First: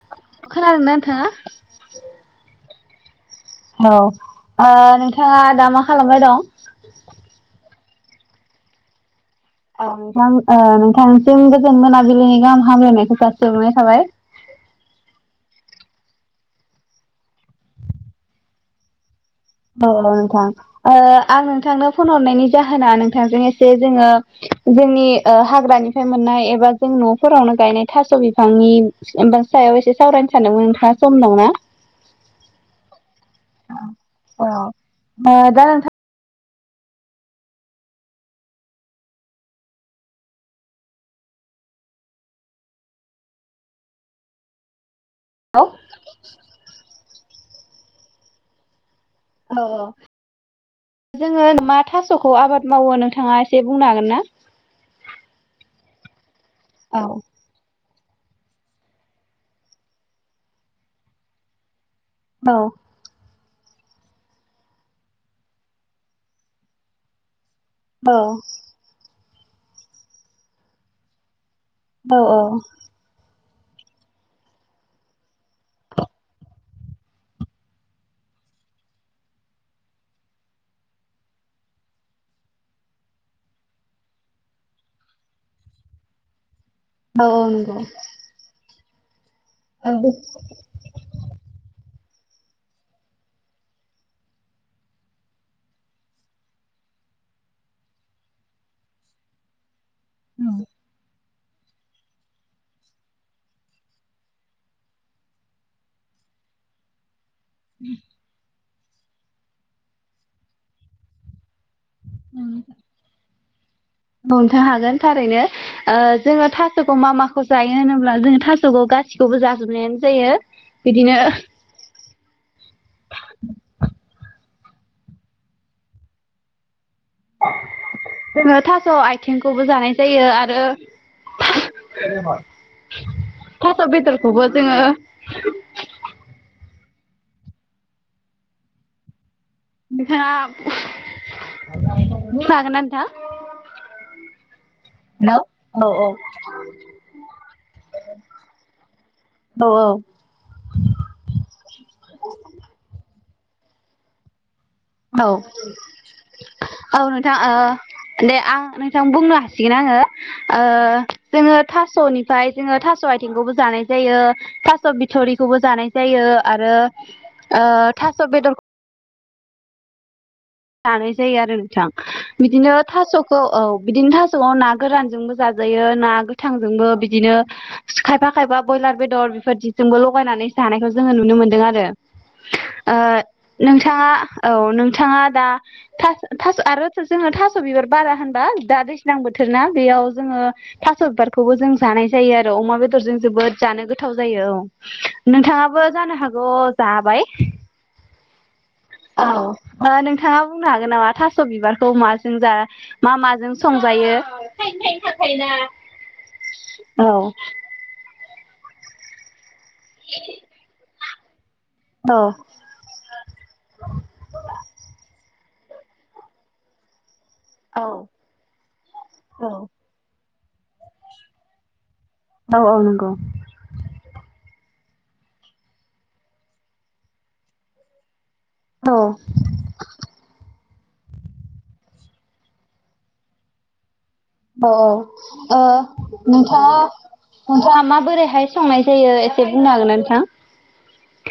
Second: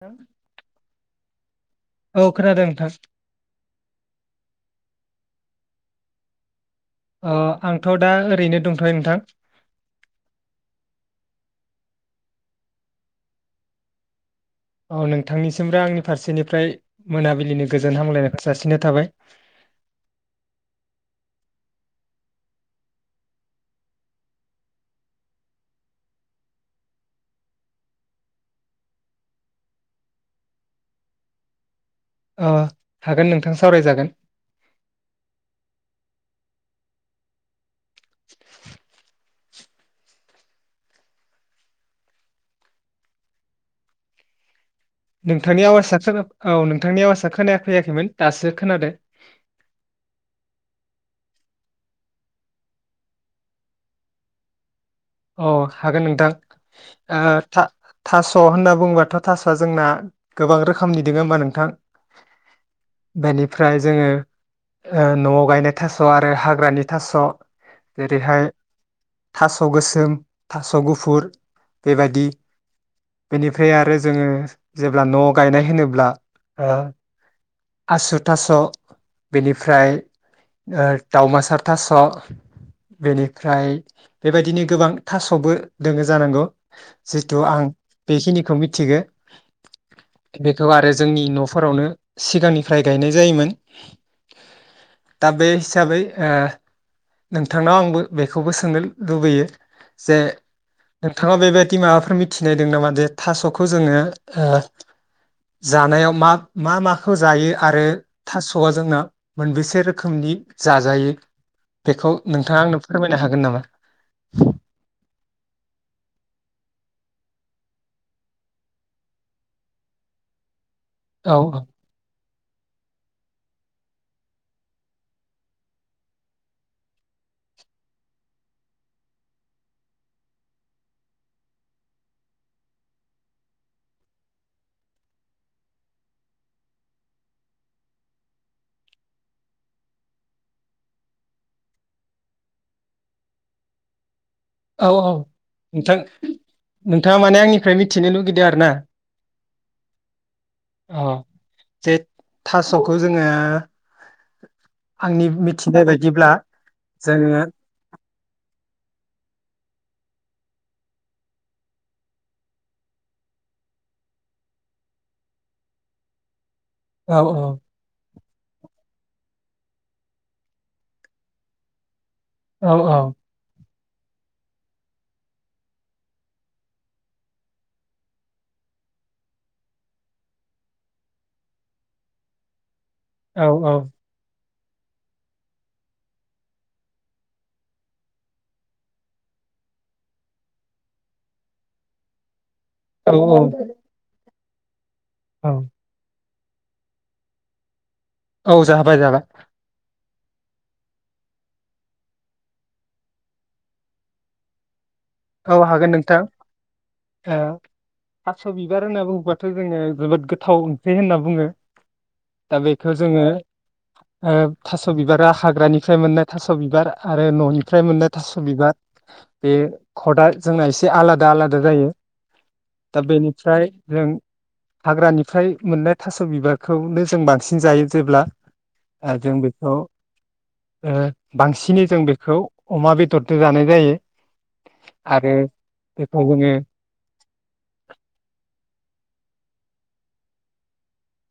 थां खोनादोंना नोंथाङा? औ खोनादों नोंथां । औ नोंथाङा दा मा खालामबाय दं? अ आंथ दा ओरैनो दंथयो नोंथां । औ नोंथां ओ नोंथांसिम गोजोन मोनाबिलिनि गाहाम हामलायनायखौ जासिहरनाय थाबाय । औ नोंथांनिसिरो आंनि फारसेनिफ्राय मोनाबिलिनि गोजोन हामग्लायनायखौ जासिनाय थाबाय । औ ल' नोंथां आं नोंथांनो फन हरनायनि जाहोना नोंथांजों एसे जोङो जोंनि ओ हाग्रानिफ्राय मोननाय एबा जों नफोरावनो गायनाय थास बिफांनि एबा सायाव एसे सावरायनो सानदोंमोन नोंथाङा सम दंना? ओ । औ अ दा नोंथां। [inaudible] औ नोंथांनि आवाजआ खोना औ नोंथांनि आवाजा खोनाया फैयाखैमोन दासो खोनादो। औ औ जोङो मा थास'खौ आबाद मावो नोंथाङा एसे बुंनो हागोन ना? औ हागोन नोंथां। औ ओ था थास' होनना बुंबाथ' थासआ जोंना गोबां रोखोमनि दोङो होमबा नोंथां। औ। बेनिफ्राय जोङो ओ नआव गायनाय थास' आरो हाग्रानि थास' जेरैहाय औ थास' गोस सोम थास' गुफुर। औ औ। बेनिफाय आरो जोङो जेब्ला न गायनाय होनोब्ला ओ आसु थास' बेनिफ्राय ओ दाउमासार थास' बेनिफ्राय बेबायदिनो गोबां थास'बो दोङो जानांगौ। औ जिथु आं नंगौ बेखिनिखौ मिथ थिगो। औ औ बेखौ आरो जोंनि नफोरावनो सिगांनिफ्राय गायनाय जायोमोन। दा बे हिसाबै ओ नोंथांनाव आंबो बेखौबो सोंनो लुबैयो। जे ओं। नोंथाङा बेबायदि माबाफोर मिथिनाय दों नामा दे थास'खौ जोङो ओ जानायाव मा मा मा? फो जायो आरो थास'। सौआ जोंना मोनबेसे रोखोमनि जाजायो? बेखौ नोंथाङा आंनो फोरमायनो हागोन नामा? नोंथ' हागोन। थारैनो ओ जोङो थास'खौ मा माखौ जायो होनोब्ला जोङो थास'खौ गासिखौबो जाजोबनायानो जायो। बिदिनो [inaudible] औ [inaudible] जोङो थास' आयथेंखौबो जानाय जायो आरो [inaudible] थास' बेदरखौबो जोङो [inaudible] नोंथाङा [inaudible] बुंनो हागोन ना नोंथां? औ औ हेलौ औ नोंथां नोंथाङा माने आंनिफ्राय मिथिनो लुगैदो आरो ना? औ औ। अ जे थास'खौ जोङो आंनि औ मिथिनाय बायदिब्ला औ नोंथां जोङो ओ दे आं नोंथां बुंनो हा सिगोन आङो ओ जोङो थास'निफ्राय जोङो थास' आइथेंखौबो जानाय जायो थास' बिथ'रिखौबो जानाय जायो। आरो औ ओ थास स' बेदर सानैै जायो आरो नोंथां। औ बिदिनो थास'खौ औ। बिदिनो थास'आव ना गोरानजोंबो जाजायो ना गोथांजोंबो बिदिनो खायफा खायफा बयलार बेदर बेफोरदिजोंबो लगायनानै जानायखौ जोङो नुनो मोनदों आरो। ओ औ नोंथाङा औ नोंथाङा दा थास थास' आरो जोङो थास' बिबार बारा होनबा दा दैज्लां बोथोर ना बेयाव जोङो थास' बिबारखौबो जों जानाय जायो आरो। औ अमा औ बेदरजों औ जोबोद जानो गोथाव जायो औ। औ नोंथाङाबो जानो हा ज जाबाय। औ जाबाय जाबाय। ओ नोंथाङा बुंनो हागोन नामा थास' बिबारखौ माजों जा मा माजों संजायो? औ हागोन नोंथां। औ ओ थास' बिबार होनना बुंबा थ' जोङो जोबोद गोथाव ओंख्रि होनना बुङो। दा बेखौ जोङो ओ थास' बिबारा हाग्रानिफ्राय मोननाय थास' बिबार आरो न'निफ्राय औ मोननाय थास' बिबार औ बे दा जोंना एसे आलादा आलादा जायो। औ औ दा नंगौ बेनिफ्राय जों हाग्रानिफ्राय मोननाय थास' बिबारखौनो जों बांसिन जायो जेब्ला औ ओ जों बेखौ ओ बांसिनै जों बेखौ अमा बेदरजों जानाय जायो। औ औ। आरो ओ बेखौ जोङो नोंथाङा नोंथाङा माबोरैहाय संनाय जायो एसे बुंनो हागोनना नोंथां?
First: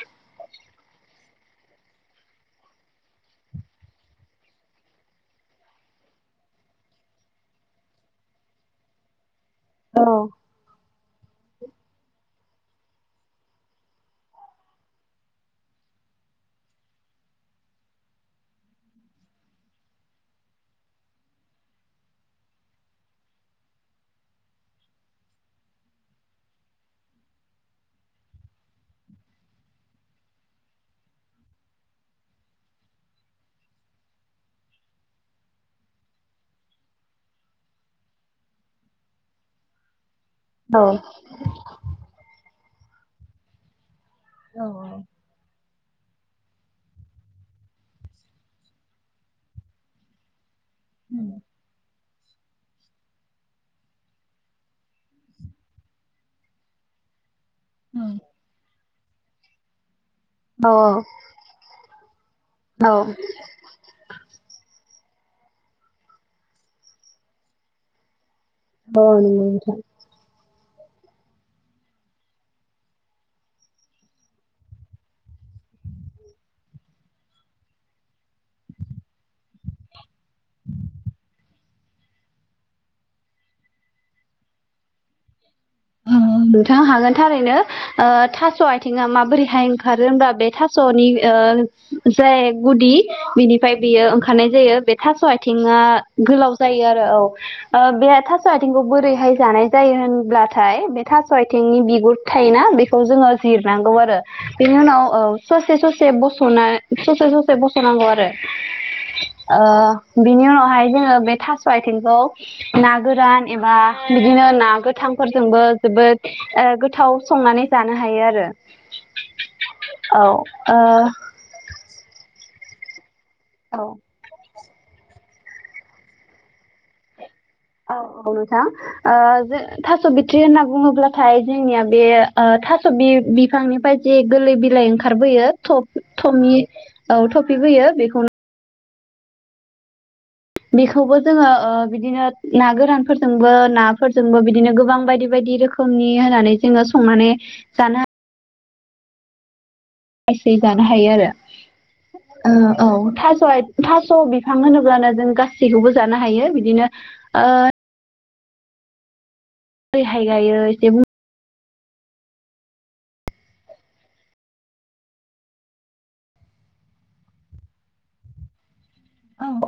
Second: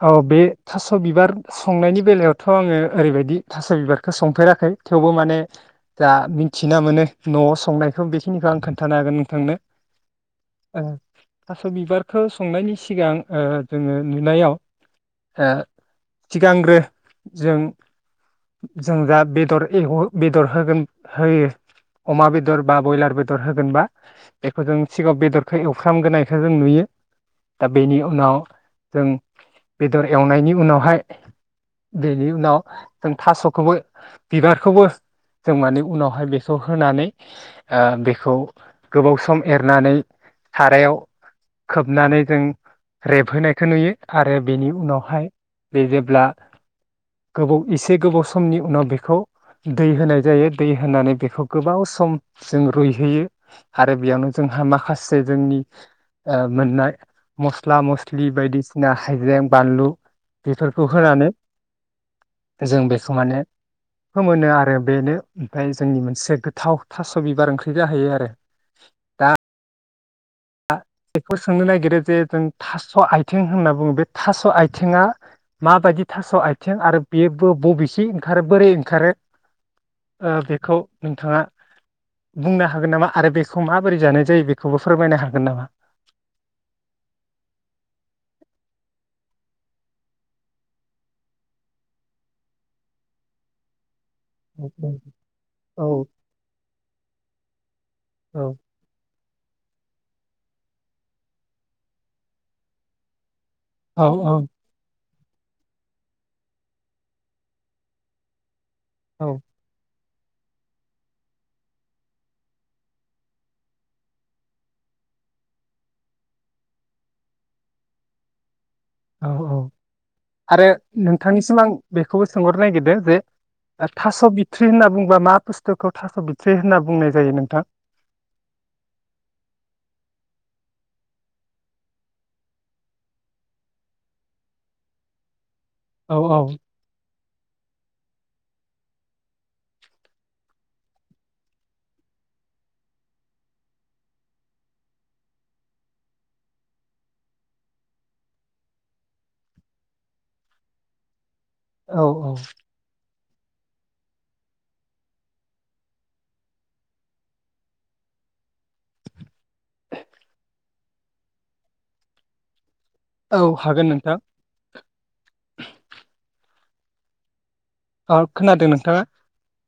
औ बे थास' बिबार संनायनि बेलायावथ' आङो ओरैबायदि थास' बिबारखौ संफेराखै। थेवबो माने जा मिन्थिना मोनो न'आव संनायखौ बेखिनिखौ आं खोन्थानो हागोन नोंथांनो। औ। थास' बिबारखौ संनायनि सिगां ओ जोङो नुनायाव ओ सिगांग्रो जों जों जा बेदर एवो बेदर होगोन होयो अमा बेदर बा बयलार बेदर होगोनबा बेखौ जों सिगाङाव बेदरखौ एवफ्रामग्रोनायखौ जों नुयो। दा बेनि उनाव जों बेदर एवनायनि उनावहाय बेनि उनाव जों थास'खौबो बिबारखौबो जों माने उनावहाय बेखौ होनानै ओ बेखौ गोबाव सम एरनानै औ सारायाव खोबनानै जों रेबहोनायखौ नुयो। आरो बेनि उनावहाय बे जेब्ला गोबाव एसे गोबाव समनि उनाव बेखौ दै होनाय जायो। दै होनानै बेखौ गोबाव सम जों रुइहैयो आरो बेयावनो जोंहा माखासे जोंनि ओ मोननाय मस्ला, मस्लि बायदिसि ना हायजें बानलु औ बेफोरखौ होनानै जों औ बेखौ माने फोमोनो आरो। बेनो ओमफाय जोंनि मोनसे गोथाव थास' बिबार ओंख्रि जाहैयो आरो। औ नंगौ नोंथां। बेखौ सोंनो नागिरो जे जों थास' आथिं होनना बुङो बे थास' आथिङा माबायदि थास' आथिं आरो बेबो बबेसे ओंखारो बोरै ओंखारो? ओ बेखौ नोंथाङा बुंनो हागोन नामा आरो बेखौ माबोरै जानाय जायो बेखौबो फोरमायनो हाग गोन नामा? नोंथांङा हागोन थारैनो ओ थास' आथिंङा माबोरैहाय ओंखारो होमबा बे थास'नि ओ जाय गुदि बिनिफ्राय बियो ओं खानाय औ जायो बे थास' आथिंङा औ गोलाव जायो आरो। औ ओ बे थास' आथिंखौ बोरैहाय जानाय जायो होनब्ला थाइ बे थास' आथिंनि बिगुर थायोना बेखौ जोंङो जिर नांगौ औ आरो बिनि उनाव औ ससे ससे बस'ना ससे ससे बस'नांगौ आरो। औ ओ बिनि उनावहाय जोङो बे थास' आथिंखौ ना गोरान एबा बिदिनो ना गोथां फोरजोंबो जोबोद गोथाव संनानै जानो हायो आरो। औ औ औ आरो ओ नोंथांनिसिम आं बेखौबो सोंहरनो नागिरदों जे थास' बिथ थ्रि होनना बुंबा मा बुस्थुखौ थास' बिथ्रि होनना बुंनाय जायो नों औ औ नोंथां ओ जे थास' बिथ्रि होना बुङोब्लाथाय जोंनिया बे ओ थास' बि बिफांनिफ्राय जे गोरलै बिलाइ ओंखारबोयो। थौव औ औ थमि औ थौ फिबोयो बेखौनो बेखौबो जोङो बिदिनो ना गोरानफोरजोंबो नाफोरजोंबो बिदिनो गोबां बायदि बायदि रोखोमनि होनानै जोङो संनानै जानो सै जानो हायो आरो। औ औ थास' आय थास' बिफां होनोब्लानो जों गासैखौबो जानो हायो बिदिनो ओ ओयहाय गायो एसे बुं औ हागोन नोंथां अ खोनादों नोंथाङा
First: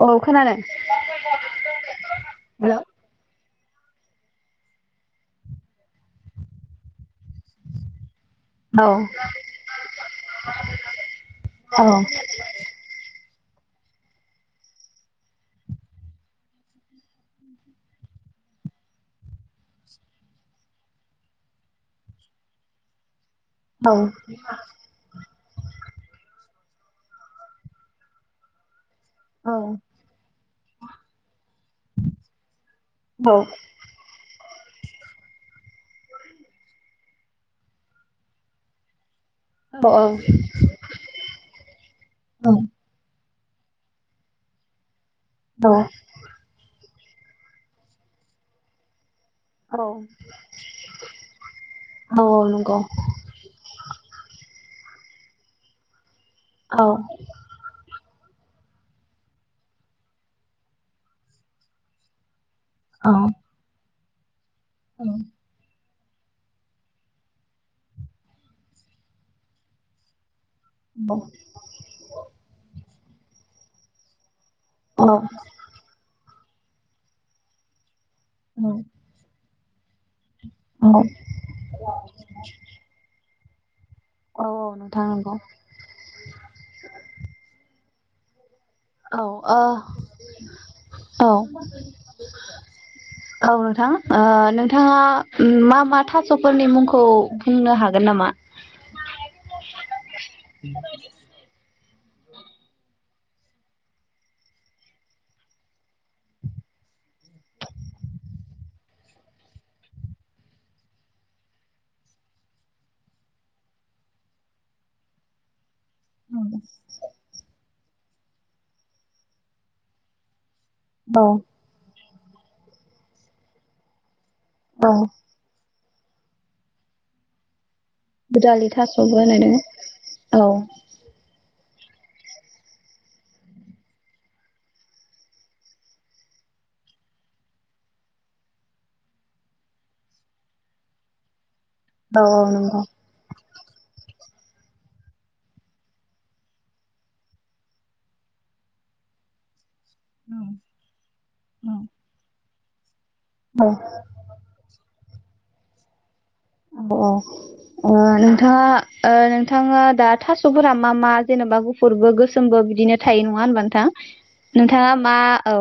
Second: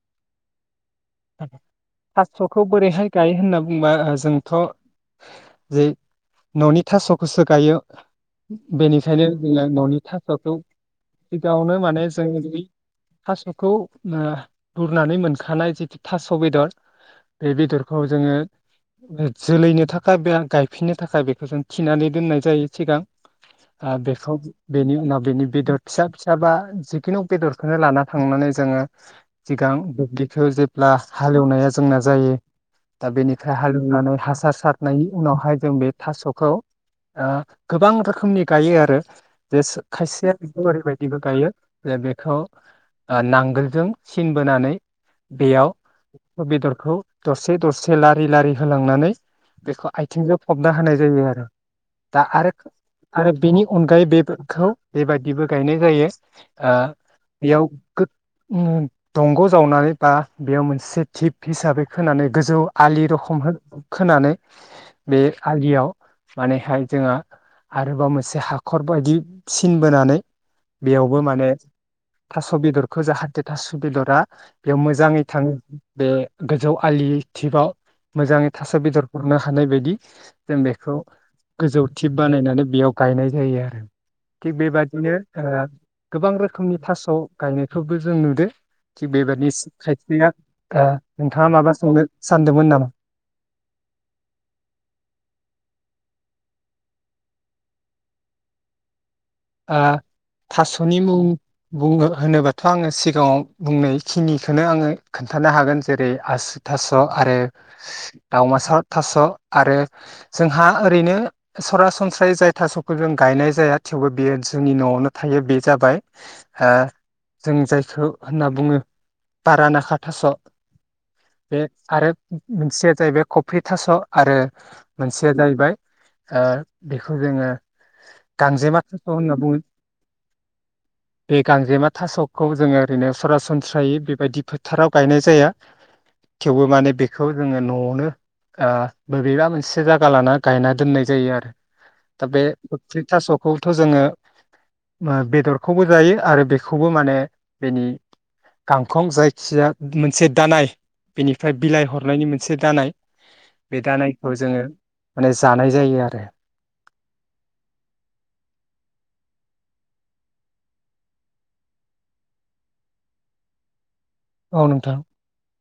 औ खोनादों थास'खौ हेलौ बोरैहाय गायो होनना बुंबा जोंथ' जै न'नि थास'खौसो गायो औ बेनिखायनो जोङो न'नि थास'खौ सिगाङावनो औ माने जों बै थास'खौ ओ बुरनानै मोनखानाय जिखि थास' बेदर बे बेदरखौ जोङो जोलैनो थाखाय बा गायफिननो थाखाय बेखौ जों थिनानै दोननाय जायो सिगां औ आ बेखौ बेनि उनाव बेनि बेदर फिसा-फिसा बा जिखुनु बेदरखौनो लाना थांनानै जोङो औ सिगां बेखौ जोब ब्ला हालेवनाया जोंना जायो दा बेनिफ्राय हालेवनानै हासार सारनायनि उनावहाय जों बे थास'खौ गोबां रोखोमनि गायो आरो जे खायसेया बेखौ ओरैबायदिबो गायो जे बेखौ नांग गोलजों सिन बोनानै औ बेयाव बेदरखौ दरसे-दरसे लारि-लारि होलांनानै औ बेखौ आथिंजों फबना होनाय जायो आरो दा औ आरो नंगौ आरो बेनि अनगायै बेफोरखौ बेबायदिबो गायनाय जायो । औ ओ बेयाव गो ओम दंग' जावनानै बा बेयाव मोनसे धिप हिसाबै खोनानै गोजौ आलि औ रखम हो खोनानै बे आलियाव मानेहाय जोंडो आरोबाव मोनसे हाखर बायदि सिन बोनानै बेयावबो औ माने थास' बेदर जाहाथे थास' बेदरा बेयाव औ मोजाङै थाङो बे गोजौ आलि धिबाव मोजाङै थास' बेदरफोरनो थानाय बायदि जों औ बेखौ गोजौ धिप बानायनानै बेयाव गायनाय जायो आरो औ थिग नोंथां बेबायदिनो नंगौ ओ गोबां रोखोमनि थास' गायनायखौ खौ जों नुदो । थिक औ बेबायदि ओ खायसेया ओ औ-औ नोंथाङा माबा सोंनो सानदोंमोन नामा? नोंथां, ओ नोंथाङा मा मा थास' स'फोरनि मुंखौ बुंनो हागोन नामा? ओ थास'नि मुं बुङो होनोबाथ' आङो सिगाङाव बुंनायखिनिखौनो आङो खोन्थानो हागोन जेरै आसु थास' आरो दावमासा थास' आरो जोंहा ओरैनो सरासनस्रायै जाय थास'खौ जों गायनाय जाया गायनाय जाया थेवबो बेयो जोंनि न'आवनो थायो बे जाबाय ओ जों जाय ओ होनना बुङो बारानाखा थास' । औ बे आरो मोनसेया जाहैबाय कफ्रि थास', आरो औ मोनसेया जाहैबाय ओ बेखौ जोङो । दुदालि थास' । [unintelligible] औ बे गांजेमा थास'खौ जोङो ओरैनो सरासनस्रायै बेबायदि फोथाराव गायनाय जाया थेवबो माने बेखौ जोङो न'आवनो आ बबेबा मोनसे जायगा लाना गायना दोननाय जायो आरो । दा औ बे औ नंगौ [unintelligible] थास' थ' जोङो बेदरखौबो जायो आरो बेखौबो माने बेनि गांखं जायखिया मोनसे दानाय बेनिफ्राय बिलाइ हरनायनि मोन से दानाय औ बे दानायखौ जोङो । माने जानाय जायो आरो । औ-औ नोंथाङा ओ नोंथाङा दा थास'फोरा मा मा जेनेबा गुफुरबो गोसोमबो बिदिनो थायो नङा होनबा नोंथां? औ नोंथाङा नोंथां मा औ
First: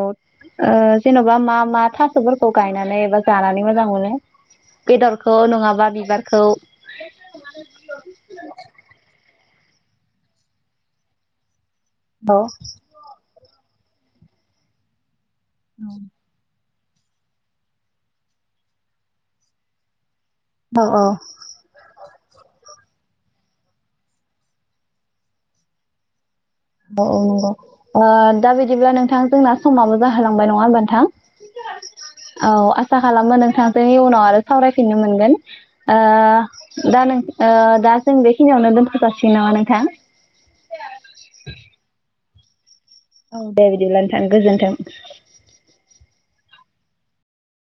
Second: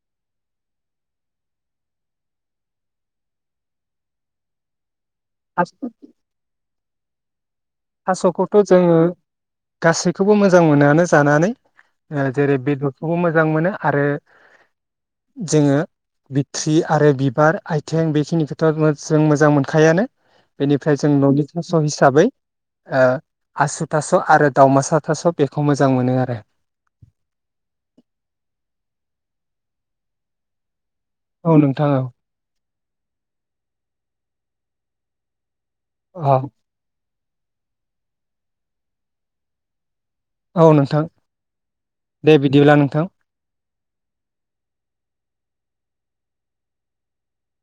ओ जेन'बा मा मा थास'फोरखौ गायनानै एबा जानानै मोजां मोनो? बेदरखौ नङा बिबारखौ थास'खौथ' जोङो गासैखौबो मोजां मोनोआनो जानानै ओ औ जेरै बेदरखौबो मोजां मोनो । आरो जोङो ट्रि आरो बिबार आथिं बेखिनिखौथ' जों मोजां मोनखायानो। औ बेनिफ्राय जों न'नि थास' हिसाबै ओ आसु थास' आरो दावमासा थास' बेखौ मोजां मोनो आरो। औ औ ओ नंगौ ओ दा बिदिब्ला नोंथां जोंना समाबो जाहोलांबाय नङा होमबा नोंथां? औ आ आसा खालामो नोंथांजों उनाव आरो सावरायफिननो मोनगोन। ओ औ दा नों ओ दा जों बेखिनियावनो दोनथ'जासिगोन नामा नोंथां? औ नोंथां। [inaudible] दे बिदिब्ला नोंथां। औ दे बिदिब्ला नोथां गोजोनथों।